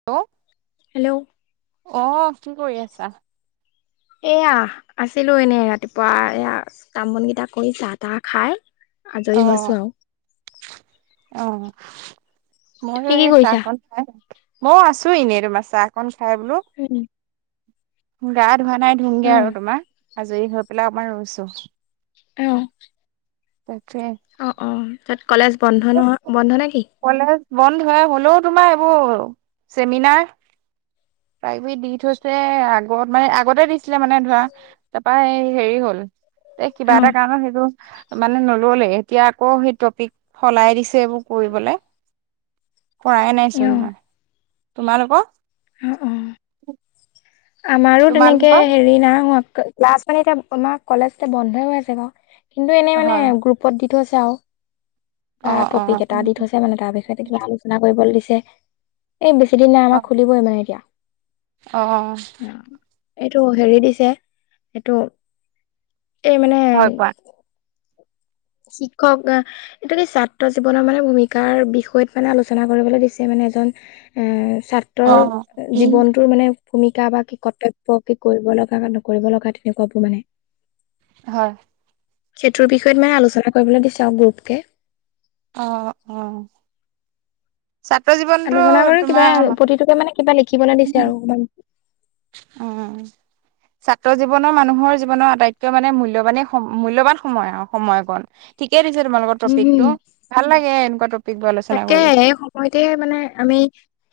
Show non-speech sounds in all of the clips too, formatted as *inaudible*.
Hello, hello, অ, কি কৰি আছা? এয়া আছিলো এনেই ৰাতিপুৱা এয়া কাম বন কেইটা কৰি চাহ তাহ খাই। অ, আজৰি হৈছো আৰু অ, ময়ো তুমি কি এই কৰিছা? চাহখন। মইও আছো এনেই তোমা চাহকন খাই বোলো। উম, গা ধোৱা নাই অ ধুমগে আৰু তোমাৰ আজৰি হৈ পেলাই অলপ ৰৈছো। অ', তাকে। অ, অ, তাত কলেজ বন্ধ নহয় বন্ধ নে কি? কলেজ বন্ধ হৈ হ'লেও তোমাৰ এইবোৰ চেমিনাৰ। তাইবি দি থৈছে আগত মানে আগতে দিছিলে মানে ধৰা। তাৰপৰা হেৰি হ'ল। এ অ কিবা এটা কাৰণত সেইটো মানে নললে এতিয়া আকৌ সেই টপিক। সলাই দিছে এইবোৰ কৰিবলে কৰাই নাই অ চোন মই। তোমালোকৰ? অ, অ, আমাৰো তেনেকে তোমালোকৰ হেৰি নাই হোৱা। ক্লাছ মানে এতিয়া আমাৰ কলেজ এয়া বন্ধই হৈ আছে বাৰ কিন্তু এনেই মানে হয় গ্ৰুপত দি থৈছে আৰু। অ তাত অ টপিক কেইটা দি থৈছে মানে তাৰপিছত কিবা আলোচনা কৰিব দিছে এই বেছি দিন ন অ আমাক খুলিবই মানে এতিয়া। অ', এইটো হেৰি দিছে এইটো এই মানে হয় পোৱা শিক্ষক অহ, এইটো কি ছাত্ৰ জীৱনৰ মানে ভূমিকাৰ বিষয়ত মানে আলোচনা কৰিবলৈ দিছে মানে এজন। এ অ ছাত্ৰৰ জীৱনটো মানে ভূমিকা বা কি কৰ্তব্য কি কৰিব লগা নকৰিব লগা তেনেকুৱাবোৰ মানে। হয়। সেইটোৰ বিষয়ত মানে আলোচনা কৰিবলৈ দিছাও গ্ৰুপকে। অ, অ, ছাত্ৰ জীৱনটো আলোচনা কৰি কিবা তোমাৰ প্ৰতিটোকে মানে কিবা লিখিবলে দিছে আৰু অকমান উম, ছাত্ৰ জীৱনৰ মানুহৰ জীৱনৰ আটাইতকৈ মানে মূল্যবানেই সম মূল্যবান সময় আৰু সময়কণ। ঠিকেই দিছে তোমালোকৰ উম টপিক। হম বোৰ আলোচনা তাকে, কৰি এই সময়তে মানে আমি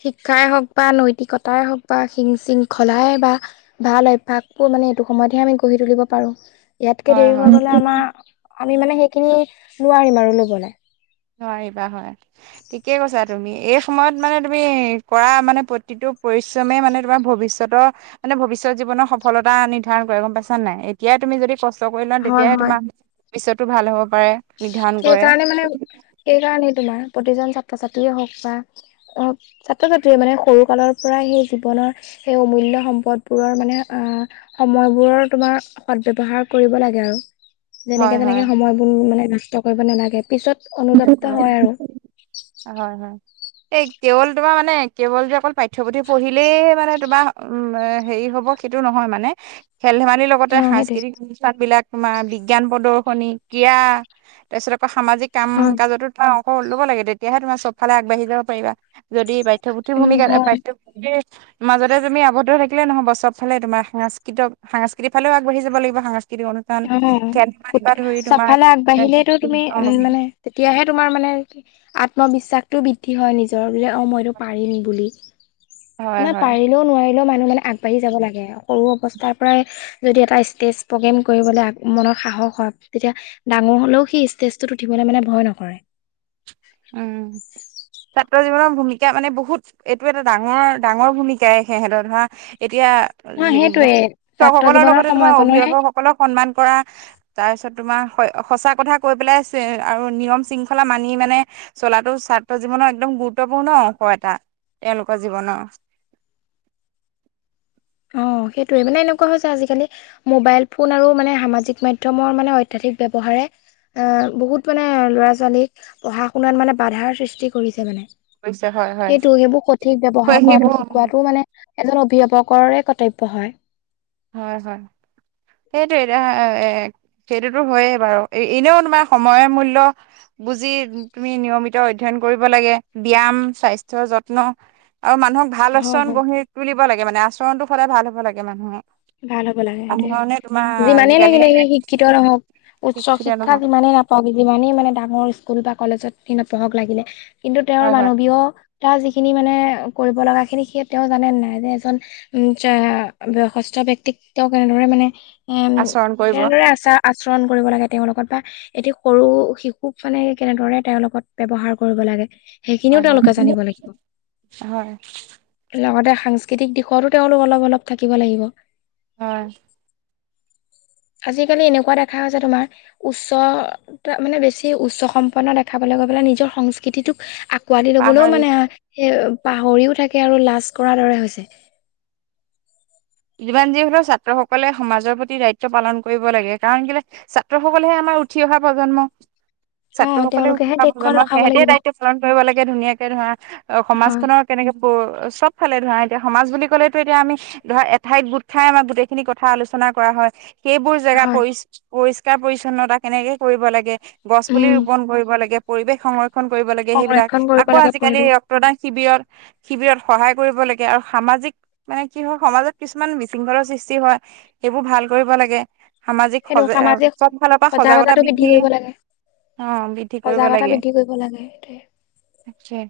শিক্ষাই হওঁক বা নৈতিকতাই হওক বা শিং শিংখলাই বা ভাল অভ্যাস বোৰ মানে এইটো সময়তহে আমি গঢ়ি তুলিব পাৰো। ইয়াতকে হয় দেৰি হয় হৈ গলে, আমাৰ আমি মানে সেইখিনি নোৱাৰিম আৰু ল'বলৈ। নোৱাৰিবা হয়, ঠিকে কৈছা। তুমি এই সময়ত মানে, তুমি কৰা *unintelligible* মানে ভৱিষ্যত জীৱনৰ সফল *unintelligible* ষ্ট কৰি লওঁ, হয় তেতিয়াহে হয় তোমাৰ ভৱিষ্যতটো ভাল হ'ব পাৰে, নিৰ্ধাৰণ কৰে। এই কাৰণেই তোমাৰ, প্ৰতিজন ছাত্ৰ-ছাত্ৰীয়ে হওঁক বা অ', ছাত্ৰ-ছাত্ৰীয়ে মানে, সৰু কালৰ পৰাই সেই জীৱনৰ সেই সময়বোৰৰ তোমাৰ সৎ ব্যৱহাৰ কৰিব লাগে আৰু। যেনেকে, হয় তেনেকে হয় সময় বোৰ *unintelligible* হয়, হয়। এই কেৱল তোমাৰ মানে, কেৱল যে অকল পাঠ্যপুথি উম, হেৰি হ'ব সেইটো নহয় মানে। লগতে অ সেইটোৱে সাংস্কৃতিক *unintelligible* কাম কাজ পাঠ্য পুথিৰ উম ভূমিকা, পাই হয় মাজতে তুমি আবদ্ধ অ', চবফালে আগবাঢ়িলেইটো তুমি অ উম, মানে তেতিয়াহে তোমাৰ অ', মই এইটো পাৰিম বুলি, হয় ন' হয় পাৰিম নোৱাৰিলেও মানুহ মানে আগবাঢ়ি যাব লাগে, সৰু অৱস্থাৰ পৰাই যদি এটা ষ্টেজ প্ৰগ্ৰেম কৰিবলৈ উম। ছাত্ৰ জীৱনৰ ভূমিকা মানে বহুত, এইটো এটা ডাঙৰ, ডাঙৰ ভূমিকাই সেহেঁতৰ ধৰা এতিয়া অ সেইটোয়ে ছাত্ৰ জীৱনৰ সময়কণহে তাৰ পিছত তোমাৰ, সঁচা কথা কৈ পেলাই আৰু নিয়ম শৃংখলা মানি মানে চলাটো ছাত্ৰ জীৱনৰ একদম গুৰুত্বপূৰ্ণ অ', সেইটোৱে, মানে এনেকুৱা হৈছে যে আজিকালি মোবাইল ফোন আৰু মানে সামাজিক মাধ্যমৰ অত্যাধিক ব্যৱহাৰে এ, বহুত মানে ল'ৰা ছোৱালীক পঢ়া শুনাত বাধাৰ অৱশ্যে হয় হয় হয় সেইবোৰ *unintelligible* *unintelligible* এজন অভিভাৱকৰে কৰ্তব্য হয়। হয়, হয়। সেইটো এতিয়া, এ' সেইটোটো হয়য়েই বাৰু। এনেও তোমাৰ সময় মূল্য বুজি তুমি নিয়মিত অধ্যয়ন কৰিব লাগে। ব্যায়ায়াম স্বাস্থ্যয়ৰ যত্ন। আৰু মানুহক ভাল হয় আচৰণ হয় গঢ়ি তুলিব লাগে, মানে আচৰণটোৰ সদায় ভাল হ'ব লাগে মানুহৰ। ভাল হব লাগে সেইটোৱে। যিমানেই আজিকালি লাগিলে সি শিক্ষিত নহওক, উচ্চ শিক্ষিত শিক্ষা নহয় যিমানে নাপ যিমানেই মানে ডাঙৰ স্কুল বা কলেজত নপঢ়ক লাগিলে, কিন্তু তেওঁৰ হয় হয় মানৱীয় তেওঁৰ যিখিনি মানে কৰিব লগা খিনি, সেই তেওঁ জানে নে নাই যে, এজন উ' বয়সস্থ ব্যয়ক্তিক তেওঁ কেনেদৰে মানে এ, আচৰণ কৰিব কেনেদৰে আচাৰ- আচৰণ কৰিব লাগে, তেওঁৰ লগত বা এটি সৰু শিশুক মানে, কেনেদৰে তেওঁৰ লগত ব্যৱহাৰ কৰিব লাগে। সেইখিনিও হয় হয় তেওঁলোকে জানিব লাগিব। হয় লগতে সাংস্কৃতিক দিশতো তেওঁলোক অলপ-অলপ থাকিব লাগিব। হয়। আজি-কালি এনেকুৱা দেখা হৈছে তোমাৰ উচ্চ, মানে বেছি উচ্চ সম্পন্ন দেখাবলৈ গৈ পেলাই নিজৰ, সংস্কৃতিটোক গোৱালি লবলৈও পাহাৰী মানে, পাহৰিও থাকে আৰু লাজ কৰাৰ দৰে হৈছে। যিমান যি হ'লেও ছাত্ৰসকলে সমাজৰ প্ৰতি দায়িত্ব পালন কৰিব লাগে কাৰণ কেলে ছাত্ৰসকলেহে আমাৰ উঠি অহা প্ৰজন্ম। অ' ছাত্ৰসকলে উঠি তেওঁলোকেহে দেশখন প্ৰজন্ম ৰখাব সেহেতিহে লাগিব দায়িত্ব পালন কৰিব লাগে ধুনীয়াকে ধৰা হয় সমাজখনৰ কেনেকে চব ফালে ধৰা এতিয়া সমাজ বুলি ক'লেটো এতিয়া আমি ধৰা এঠাইত গোট খাই আমাৰ গোটেইখিনি কথা আলোচনা কৰা হয় সেইবোৰ জেগা হয় পৰি পৰিষ্কাৰ-পৰি্ছন্নতা কেনেকে কৰিব লাগে, গছ-পুলি উম ৰোপন কৰিব লাগে, পৰিৱেশ সংৰক্ষণ ক্ষণ কৰিব লাগে সেইবিলাক সংৰক্ষণ কৰিব আকৌ লাগে আজিকালি পৰিৱেশ ৰক্তদান শিবিৰত শিবিৰত সহায় কৰিব লাগে আৰু সামাজিক মানে কি হয় সমাজত কিছুমান বিশৃংখলৰ সৃষ্টি হয় সেইবোৰ ভাল কৰিব লাগে, সামাজিক সেইটো সজাগ সামাজিক চব ফালৰ পৰা সজাগতা সজাগতাটো বৃদ্ধি কৰিব লাগে অ বৃদ্ধি কৰিব সজাগতা লাগে বৃদ্ধি কৰিব লাগে সেইটোৱে তাকে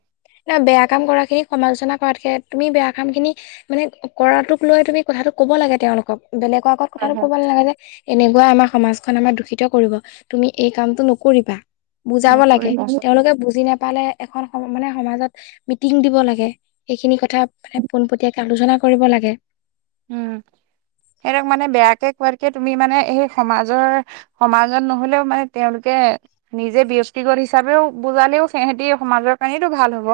বেয়া কাম কৰাখিনিক সমালোচনা কৰাতকে তুমি বেয়া কামখিনি মানে কৰাটোকলৈ তুমি কথাটো ক'ব লাগে তেওঁলোকক বেলেগৰ আগত হয় কথাটো হয় কব লাগে যে এনেকুৱাই আমাৰ সমাজখন আমাৰ দূষিত কৰিব তুমি এই কামটো নকৰিবা। বুজাব লাগে, নকৰিবা তেওঁলোকে বুজি নেপালে এখন মানে সমাজত মিটিং দিব লাগে, সেইখিনি কথা মানে পোনপটীয়াকে আলোচনা কৰিব লাগে। উম সিহঁতক মানে বেয়াকে কোৱতকে তুমি মানে সেই সমাজৰ সমাজত নহ'লেও মানে তেওঁলোকে নিজে ব্যক্তিগত হিচাপেও বুজালেও সেহেতি সমাজৰ কাৰণেইটো ভাল হ'ব।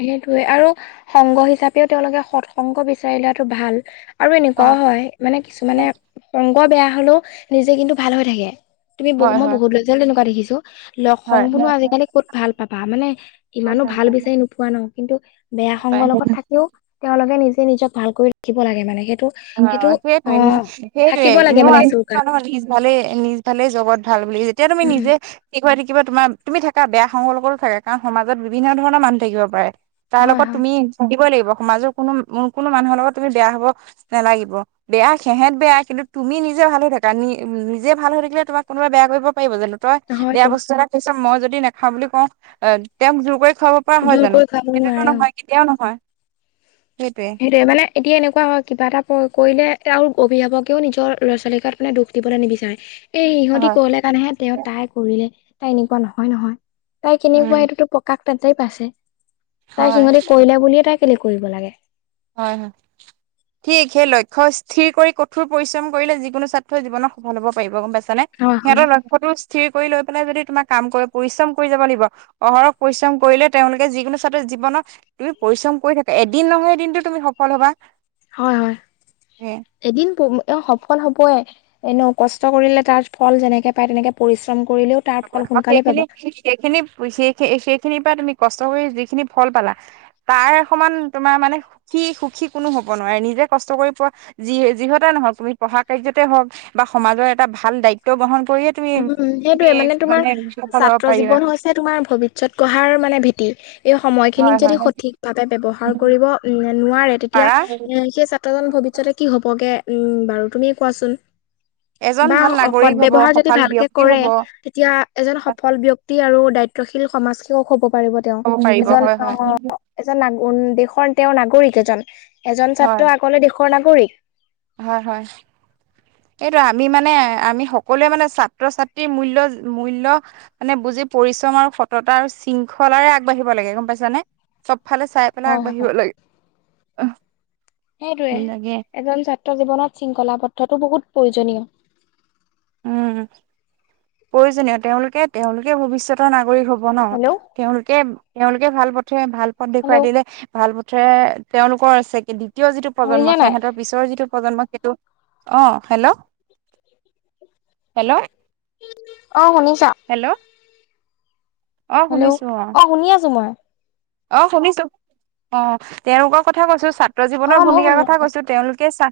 সেইটোয়ে আৰু সংগ হিচাপেও তেওঁলোকে সৎ সংগ বিচাৰি লোৱাটো ভাল। আৰু অ এনেকুৱাও হয় মানে কিছুমানে সংগ বেয়া হ'লেও নিজে কিন্তু ভাল হৈ থাকে। তুমি হয় মই হয় বহু ল'ৰা-ছোৱালী তেনেকুৱা দেখিছো। লগ, হয় সংগবোৰনো আজিকালি ক'ত ভাল পাবা মানে বহুত ইমানো ভাল পায় বিচাৰি নো ন কিন্তু বেয়া সংগৰ নাপায় লগত থাকিও তেওঁলোকে নিজে নিজক ভাল কৰি ৰাখিব লাগে মানে সেইটো অ সেইটো অ সেইটোৱে নি থাকিব সেইটোৱেই লাগে ইনও মানে সেইটো কাৰণে নিজ ভালেই নিজ ভালেই জগত ভাল বুলি যেতিয়া তুমি উম নিজে ঠিক হৈ থাকিব, তোমাৰ তুমি থাকা বেয়া সংগৰ লগতো থাকা কাৰণ সমাজত বিভিন্ন ধৰণৰ মানুহ থাকিব পাৰে। তাৰ হয় লগত হয় তুমি থকিবয়ে লাগিব সমাজৰ কোনো কোনো মানুহৰ লগত তুমি বেয়া হ'ব নেলাগিব। বেয়া সেহেত বেয়া কিন্তু তুমি নিজে ভাল হৈ থাকা নি নিজে ভাল হৈ থাকিলে তোমাক কোনোবাই বেয়া কৰিব পাৰিব জানো? তই বেয়া হয়তো বস্তু খাইছ মই যদি নাখাওঁ বুলি কওঁ এ তেওঁক জোৰ কৰি খুৱাব হয় জোৰ জানো কৰি খুৱাব সেটোতো নোৱাৰে অ নহয় কেতিয়াও নহয় সেইটোৱে। সেইটোৱে মানে এতিয়া এনেকুৱা হয় কিবা এটা কৰিলে আৰু অভিভাৱকেও নিজৰ ল'ৰা-ছোৱালীৰ গাত মানে দুখ দিবলে নিবিচাৰে। এই ইহঁতি হয়। ক'লে কাৰণেহে তেওঁ তাই কৰিলে তাই এনেকুৱা নহয় নহয়। তাই কেনেকুৱা উম, এইটোতো প্ৰকাশ তাতেই পাইছে তাই হয়, সিহঁতি কৰিলে বুলিয়ে তাই কেলে কৰিব লাগে। হয় হয়। ঠিক সেই লক্ষ্য স্থিৰ কৰি কঠোৰ পৰিশ্ৰম কৰিলে যিকোনো ছাত্ৰই জীৱনত সফল হ'ব পাৰিব গম পাইছানে। হয় হয় সিহঁতৰ লক্ষ্যটো স্থিৰ কৰি লৈ পেলাই যদি তোমাৰ কাম কৰিব পৰিশ্ৰম কৰি যাব লাগিব অহৰহ পৰিশ্ৰম কৰিলে তেওঁলোকে যিকোনো ছাত্ৰই জীৱনত তুমি পৰিশ্ৰম কৰি থাকা এদিন নহয় এদিনটো তুমি সফল হ'বা। হয় হয় এদিন প অ সফল হ'বই। এনেও কষ্ট কৰিলে তাৰ ফল যেনেকে পায় তেনেকে পৰিশ্ৰম কৰিলেও তাৰ ফল আৰু সোনকালে সেইখিনি পাবা। সেইখিনি সেই সেইখিনিৰ পৰা তুমি কষ্ট কৰি যিখিনি ফল পালা তাৰ সমান তোমাৰ মানে সুখী সুখী কোনো হ'ব নোৱাৰে নিজে কষ্ট কৰি পোৱা যি যিহতে নহওঁক তুমি পঢ়া কাৰ্যতে হওঁক বা সমাজৰ এটা ভাল দায়িত্ব বহন কৰিয়ে তুমি উম, তুমি সেইটোয়ে মানে তোমাৰ সফল হ'ব ছাত্ৰ পাৰিবা জীৱন তোমাৰ ভৱিষ্যত গঢ়াৰ মানে ভেটি এই সময়খিনিক হয় যদি হয় সঠিক ভাৱে ব্যৱহাৰ কৰিব নোৱাৰে তেতিয়া পাৰা এ সেই ছাত্ৰজন ভৱিষ্যতে কি হ'বগে উম বাৰু তুমি কোৱাচোন এজন বা ভাল নাগৰিক হব সদব্যৱহাৰ যদি যদি সফল ভালকে ব্যক্তি কৰে হব তেতিয়া এজন সফল ব্যক্তি আৰু দায়িত্বশীল সমাজসেৱক হ'ব পাৰিব। তেওঁ, হব পাৰিব এজন হয় হয় অহ এজন নাগ উ দেশৰ তেওঁৰ নাগৰিক এজন, এজন হয় ছাত্ৰ আগলে দেশৰ নাগৰিক। হয়, হয়। সেইটো আমি মানে, আমি সকলোৱে মানে ছাত্ৰ-ছাত্ৰীৰ মূল্য মূল্য মানে বুজি পৰিশ্ৰম আৰু সততা শৃংখলাৰে আগবাঢ়িব লাগে গম পাইছানে, চব ফালে চাই *unintelligible* হয়, আগবাঢ়িব হয়। লাগে। সেইটোয়ে, লাগে এজন ছাত্ৰ জীৱনত শৃংখলা *unintelligible* বহুত প্ৰয়োজনীয়। উম, প্ৰয়োজনীয়। তেওঁলোকে, তেওঁলোকে ভৱিষ্যতৰ নাগৰিক হব নহ। হেল্ল', তেওঁলোকে তেওঁলোকে ভাল পথে, ভাল পথ হেল্ল'। দেখুৱাই দিলে ভাল পথে তেওঁলোকৰ আছে *unintelligible* দ্বিতীয় যিটো শুনিছা প্ৰজন্ম নাই? সিহঁতৰ পিছৰ যিটো প্ৰজন্ম সেইটো, অ' হেল্ল'? হেল্ল'? অ', শুনিছা? হেল্ল'? অ হেল্ল' শুনিছো অ' শুনি আছো মই। অ', শুনিছো, অ' তেওঁলোকৰ কথা কৈছো ছা ছাত্ৰ অ জীৱণৰ মইও ভূমিকাৰ শুনি কথা আছো। কৈছো, তেওঁলোকে চা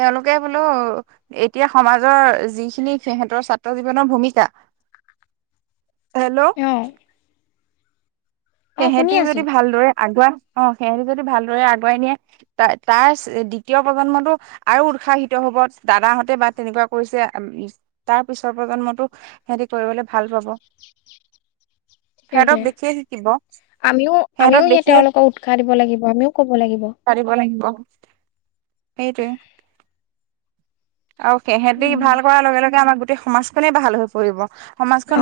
তেওঁলোকে বোলো এতিয়া সমাজৰ, যিখিনি সিহঁতৰ ছাত্ৰ জীৱনৰ ভূমিকা হেল্ল'? *unintelligible* অ শুনি সেহঁতি আছো যদি ভালদৰে আগুৱাই, অ' সেহঁতি যদি ভালদৰে আগুৱাই নিয়ে তা-তাৰ দ্বিতীয় প্ৰজন্মটো আৰু উৎসাহিত হব, দাদাহঁতে বা তেনেকুৱা কৰিছে। তাৰ পিছৰ প্ৰজন্মটো সেহতি কৰিবলে ভাল পাব। সেইটোৱে। সেহঁতক দেখিয়ে থাকিব। আমিও আমিও *unintelligible* তেওঁলোকক উৎসাহ দিব লাগিব, আমিও কব লাগিব। পাৰিব লাগিব, সেইটোৱে। আৰু সেহেঁতি উম ভাল কৰাৰ লগে লগে আমাৰ গোটেই সমাজখনেই ভাল হৈ পৰিব।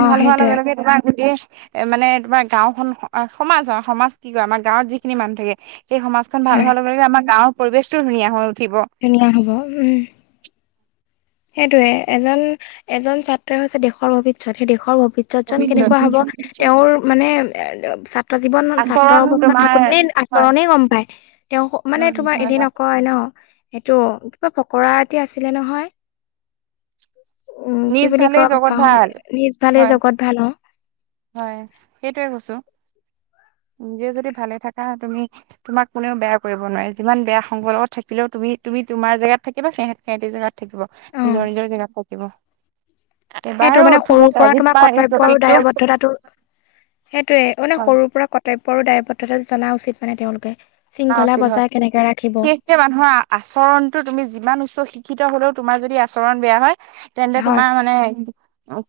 অ ভাল হোৱাৰ সেইটোৱে লগে লগে *unintelligible* মানে তোমাৰ গাঁওখন সমাজ অ' সমাজ কি কয় আমাৰ গাঁৱত যিখিনি মানুহ থাকে, সেই সমাজ ভাল হয় হোৱাৰ লগে লগে আমাৰ গাঁৱৰ পৰিবেশটো ধুনীয়া হৈ উঠিব। ধুনীয়া হ'ব, উম। সেইটোয়ে এজন এজন ছাত্ৰ হৈছে দেশৰ ভৱিষ্যত, সেই দেশৰ ভৱিষ্যতজন কেনেকুৱা হ'ব ভৱিষ্যত তেওঁৰ মানে এ ছাত্ৰ জীৱন, ছাত্ৰ আচৰণ অৱস্থাত তোমাৰ থাকোতেনে হয় আচৰণেই গম পায়। তেওঁ হয় মানে তোমাৰ এনে হয় নকয় ন' সেইটো কিবা ফকৰা এটি আছিলে নহয়? উম, কি নিজ বুলি ভালেই *unintelligible* জগত ভাল পাহৰি নিজ ভালেই হয় জগত ভাল *unintelligible* হয়, সেইটোৱে কৈছো। নিজে যদি ভালে থাকা তুমি তোমাক কোনেও বেয়া কৰিব নোৱাৰে, যিমান বেয়া সংগৰ লগত থাকিলেও তুমি-তুমি তোমাৰ জেগাত থাকিবা, সেহঁত সেহঁতি জেগাত থাকিব, অ নিজৰ নিজৰ জেগাত থাকিব। সেইটো এবাৰো মানে ঠিক সৰুৰ আছে, পৰা আজি তোমাৰ এই কৰ্তব্য আৰু প্ৰতীকটো দায়বদ্ধতাটো সেইটোয়ে, মানে সৰুৰ পৰা কৰ্তব্য আৰু দায়বদ্ধতা জনা উচিত মানে তেওঁলোকে। শৃংখলা *unintelligible* হয় বজাই *unintelligible* কেনেকে ৰাখিব এয়া মানুহৰ আচৰণটো তুমি যিমান উচ্চ শিক্ষিত হলেও তোমাৰ যদি আচৰণ বেয়া হয় তেন্তে হয় তোমাৰ মানে,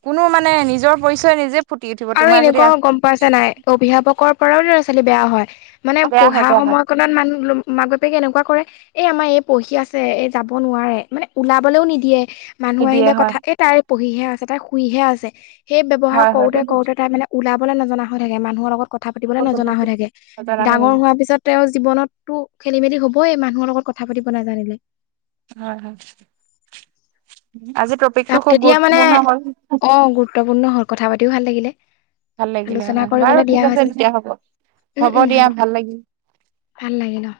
কোনো মানে নিজৰ পৰিচয় নিজে ফুটি উঠিব আৰু তোমাৰ যদি এনেকুৱা গম আচৰণটো পাইছা বেয়া হয়। নাই, অভিভাৱকৰ পৰাও ল'ৰা-ছোৱালী বেয়া হয়, মানে বেয়া হয় পঢ়া বেয়া হয় সময়কনত মান মাক বাপেকে এনেকুৱা কৰে, এ আমাৰ এই পঢ়ি আছে। এই যাব নোৱাৰে, মানে ওলাবলৈও নিদিয়ে। মানুহ নিদিয়ে আহিলে হয় কথা এই তাই পঢ়িহে আছে, তাই শুইহে আছে, সেই ব্যৱহাৰ হয় হয়। কৰোতে প্ৰাই মানে ওলাবলে নজনা হৈ থাকে, মানুহৰ লগত কথা পাতিবলৈ নজনা হৈ থাকে, ডাঙৰ হোৱাৰ পিছত তেওঁৰ জীৱনততো খেলি মেলি হবই মানুহৰ লগত কথা পাতিব নাজানিলে। হয় হয় আজি প্ৰ তাত তেতিয়া মানে অ' গুৰুত্বপূৰ্ণ হ'ল কথা পাতিও ভাল লাগিলে। ভাল লাগিলে আলোচনা হয়। কৰিবলৈ বাৰু দিয়া ঠিক আছে হৈছে তেতিয়া হ'ব, উম হ'ব উম দিয়া ভাল লাগিল। ভাল লাগিল অ'।